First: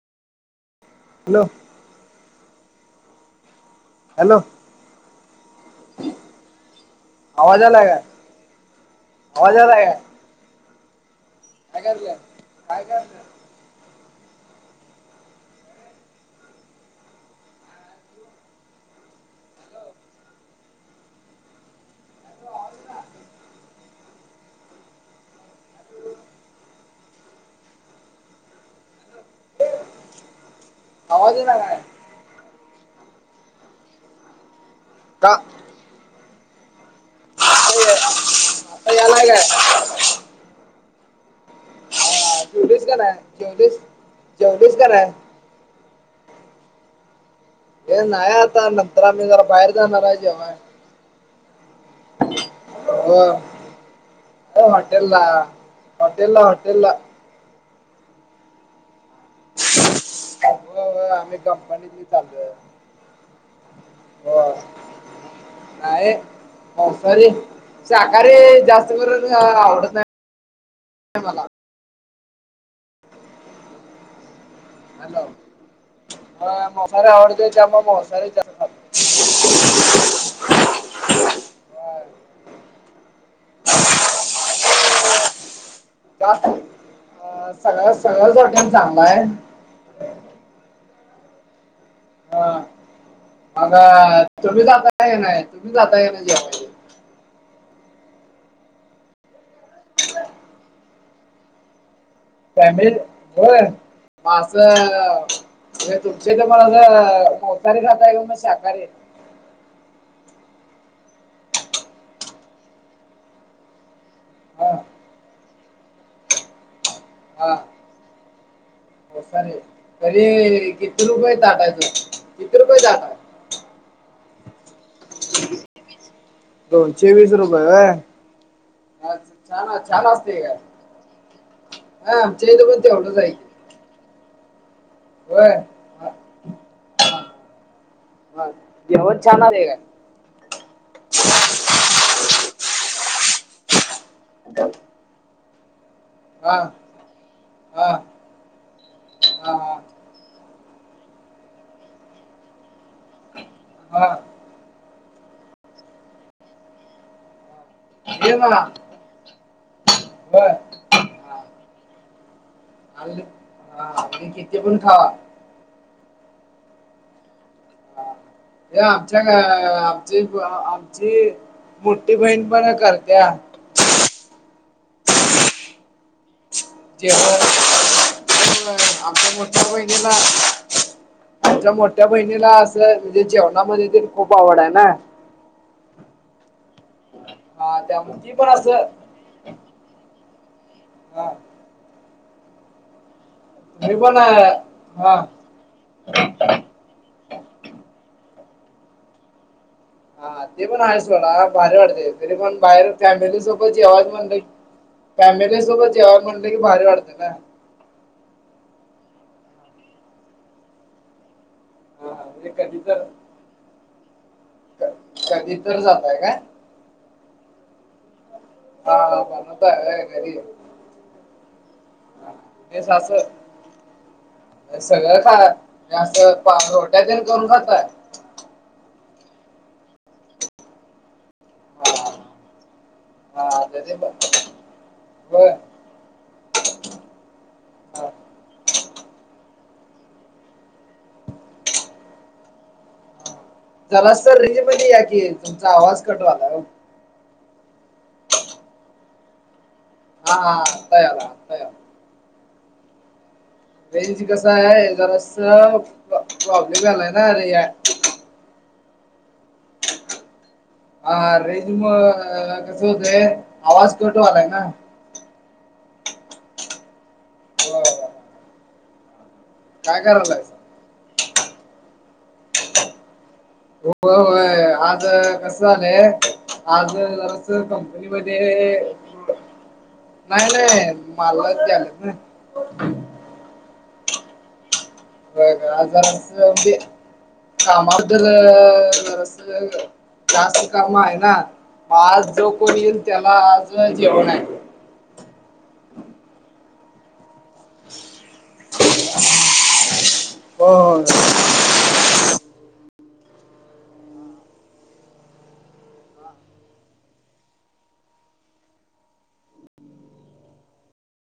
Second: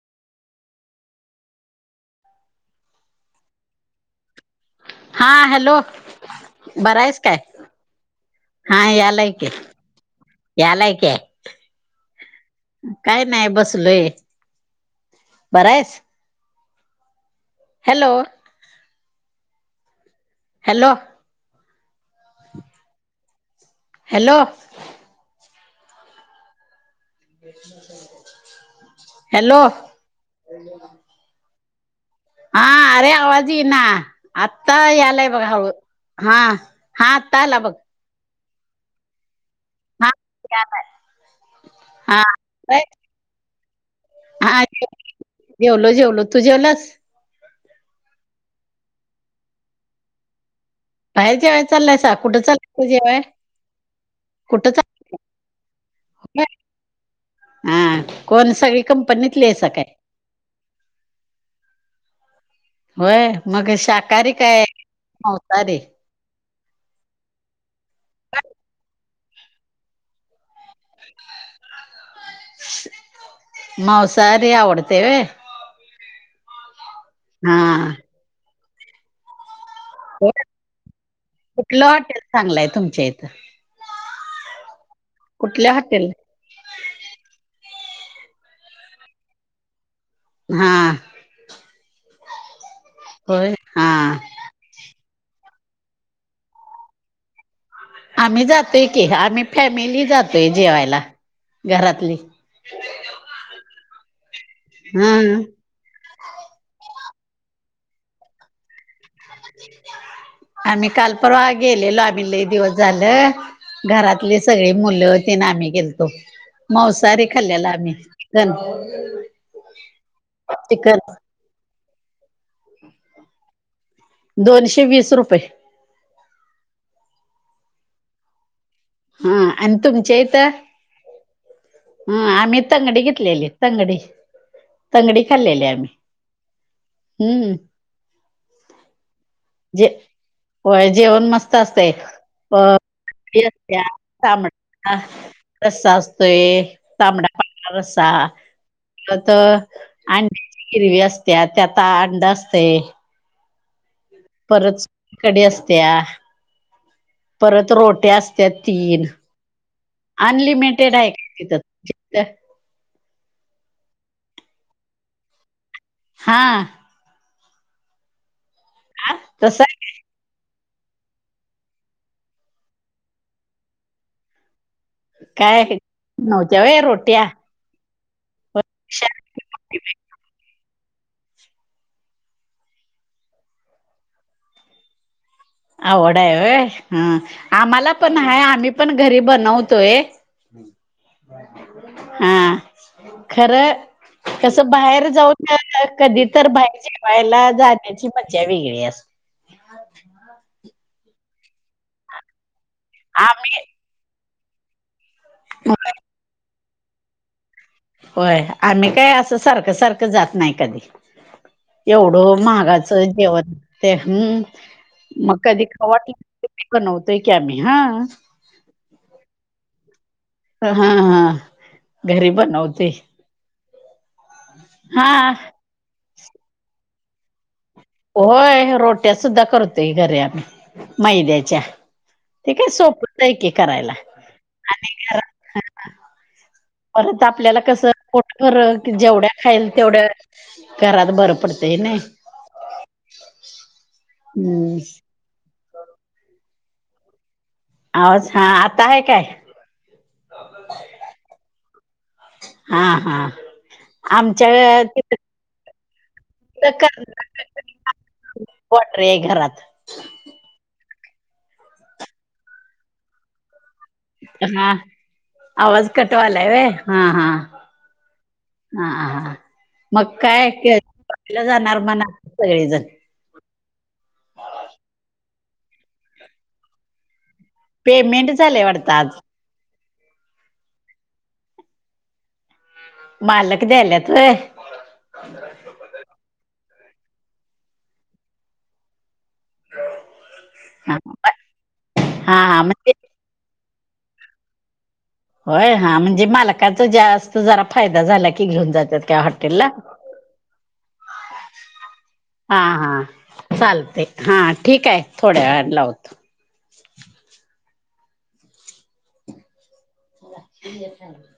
Hello. Hello. हा hello. बरा आहेस काय? आवाज आलाय काय हा यालाय, की आवाज आलाय काय यालाय की काय करायलाय काय नाही बसलोय, बरा आहेस. हॅलो. हॅलो. [inaudible] हॅलो. हॅलो. आवाज येईना काय? हा अरे आवाज येई ना, आता का यालाय बघ हळू. हा. हा आता आला बघ. आता यालाय काय? हा यालाय हा. जेवलीस का नाय? जेवलीस हा जेवलीस का नाय जेवलो जेवलो, तू जेवलास. हे नाही आता, नंतर आम्ही जरा बाहेर जाणार हाय जेवाय. बाहेर जेवाय चालल्यासा कुठं चाललायसा जेवाय? एय कुठं हॉटेल ला, हॉटेल ला, हॉटेल ला हम कोण सगळी कंपनीतली हाईसा काय? व्हय व्हय आम्ही कंपनीतली चाललोय. होय, मग शाकाहारी होय काय मावसारी? मावसारी, शाकाहारी जास्त करुन आवडत नाही. मला मावसाहारी आवडत. हॅलो. म मावसारी आवडतय हा त्यामुळं मावसारीच होय, कुठलं हॉटेल चांगलंय तुमच्या इथं? कुठल्या हॉटेल? [unintelligible] अ सगळं सगळंच हॉटेल चागल हाय. हां. हा होय. मग हा तुम्ही जाताय का नाई? तुम्ही जाताय काय नाही जेवाय? आम्ही जातोय की, आम्ही फॅमिली जातोय जेवायला घरातली फॅमिली होय मा असं. हं तुमच्या इथ मग मावसारी खाताय कि मग शाकाहारी [inaudible] आम्ही काल परवा गेलेलो, आम्ही लई दिवस झालं. घरातलली हा सगळी मुलं ते न आम्ही गेलतो. मावसारी खाल्लेल आम्ही तेन. मावसारी, तरी किती रुपय ताटाचे? किती रुपये ताट हाय? दोनशे वीस रुपये. दोनशे विस रुपये होय हा अन तुमच्या ईथ असतंय काय? हा आमच्या आम्ही इथे पण तंगडी तेवढंच आहे की. घेतलेली तंगडी तंगडी होय खाल्लेली आम्ही हा, हा, हम्म हा. जेवण छान आले काय जे होय जेवण मस्त असतं एक प हेआमट आ रस्सा असतोय, हा तांबडा पांढरा हा रस्सा तर त हा हा आंड्याची हिरवी असत्या त्यात आंड असतय हा परतस कढी असतेया परत रोट्या ये ना असत्यात तीन होय अनलिमिट टेढा आहे की तिथं. [unintelligible] अनलिप हा आणि किती पण खावा हा या आमच्या गा तस आमची ब आमची मोठी बहीण पण करत्या. काय नव्हत्या होय रोट्या. जेवण आमच्या मोठ्या वहिनीला आमच्या मोठ्या बहिणीला अस म्हणजे जेवणामध्ये ते खूप आवड आहे ना. आवड आहे होय ह हा आम्हाला पण त्यामुळे ती आहे, आम्ही असं पण घरी बनवतोय. [unintelligible] हा हा खरंय तुम्ही पण अं, कस बाहेर हा जाऊन कधी तर बाहेर जे पाह्यला जाण्याची मज्जा वेगळी अस हा ते पण आहेच सोडा भारी वाटते तरी पण बाहेर फॅमिली आम्ही सोबत जेवाय म्हणलं फॅमिली सोबत जेवायल म्हणलं की भारी वाटते ना. होय, आम्ही काय असं सारखं सारखं जात नाही कधी हा एवढं म्हणजे कधी तर महागाचं जेवण ते हम्म, क- मग कधी तर खाऊ वाटे जाताय काय बनवतोय की आम्ही ह [unintelligible] अ ह ह घरी बनवते. अ सगळं खा, जास्त पांग रोट्या तेन करून खातय. होय, रोट्या सुद्धा करतोय घरी आम्ही, मैद्याच्या. ते हा काय सोप हा त ते ब ब परत आपल्याला कसं हा पोटभर की जेवढ्या खाईल तेवढ घरात बरं पडतेय नाही. जरा सर रेंज हम्म मधी या कि, तुमचा आवाज कट व्हायला हो. आवाज हा आता आहे काय? हा हा कयाला हा हा रेंज कस आमच्या आहे जरा तिथं अस प प्रॉब्लेम झालाय ना रे यात वॉट रे हे घरात. आ रेंज मूळ कस होतय आवाज कट व्हायलाय ना हा आवाज कटवाला होय हा हा हो हा हा काय मग करायलाय कायला जाणार मणा सगळेजण हो होय आज कस झालंय आज जरा जर कंपनी पेमेंट झालंय मध्ये वाटतं आज. पुढ-' नाही नाही मालक द्यालेत व्हय. मालक द्यायल्यात होय. होय का'? जरास ते कामाद्दल जरास जास्ती काम हा आहे ना. हा आज जो हा, कोणी म्हणजे येईल त्याल हा आज हॉटेला जेवण आहे. होय, हा म्हणजे मालकाच जास्त जरा फायदा झाला कि घेऊन जातात काय? हॉटेलला. हो हो हा हा चालते. हा ठीके. थोड्या वेळाने लावतो. आहे खल [inaudible]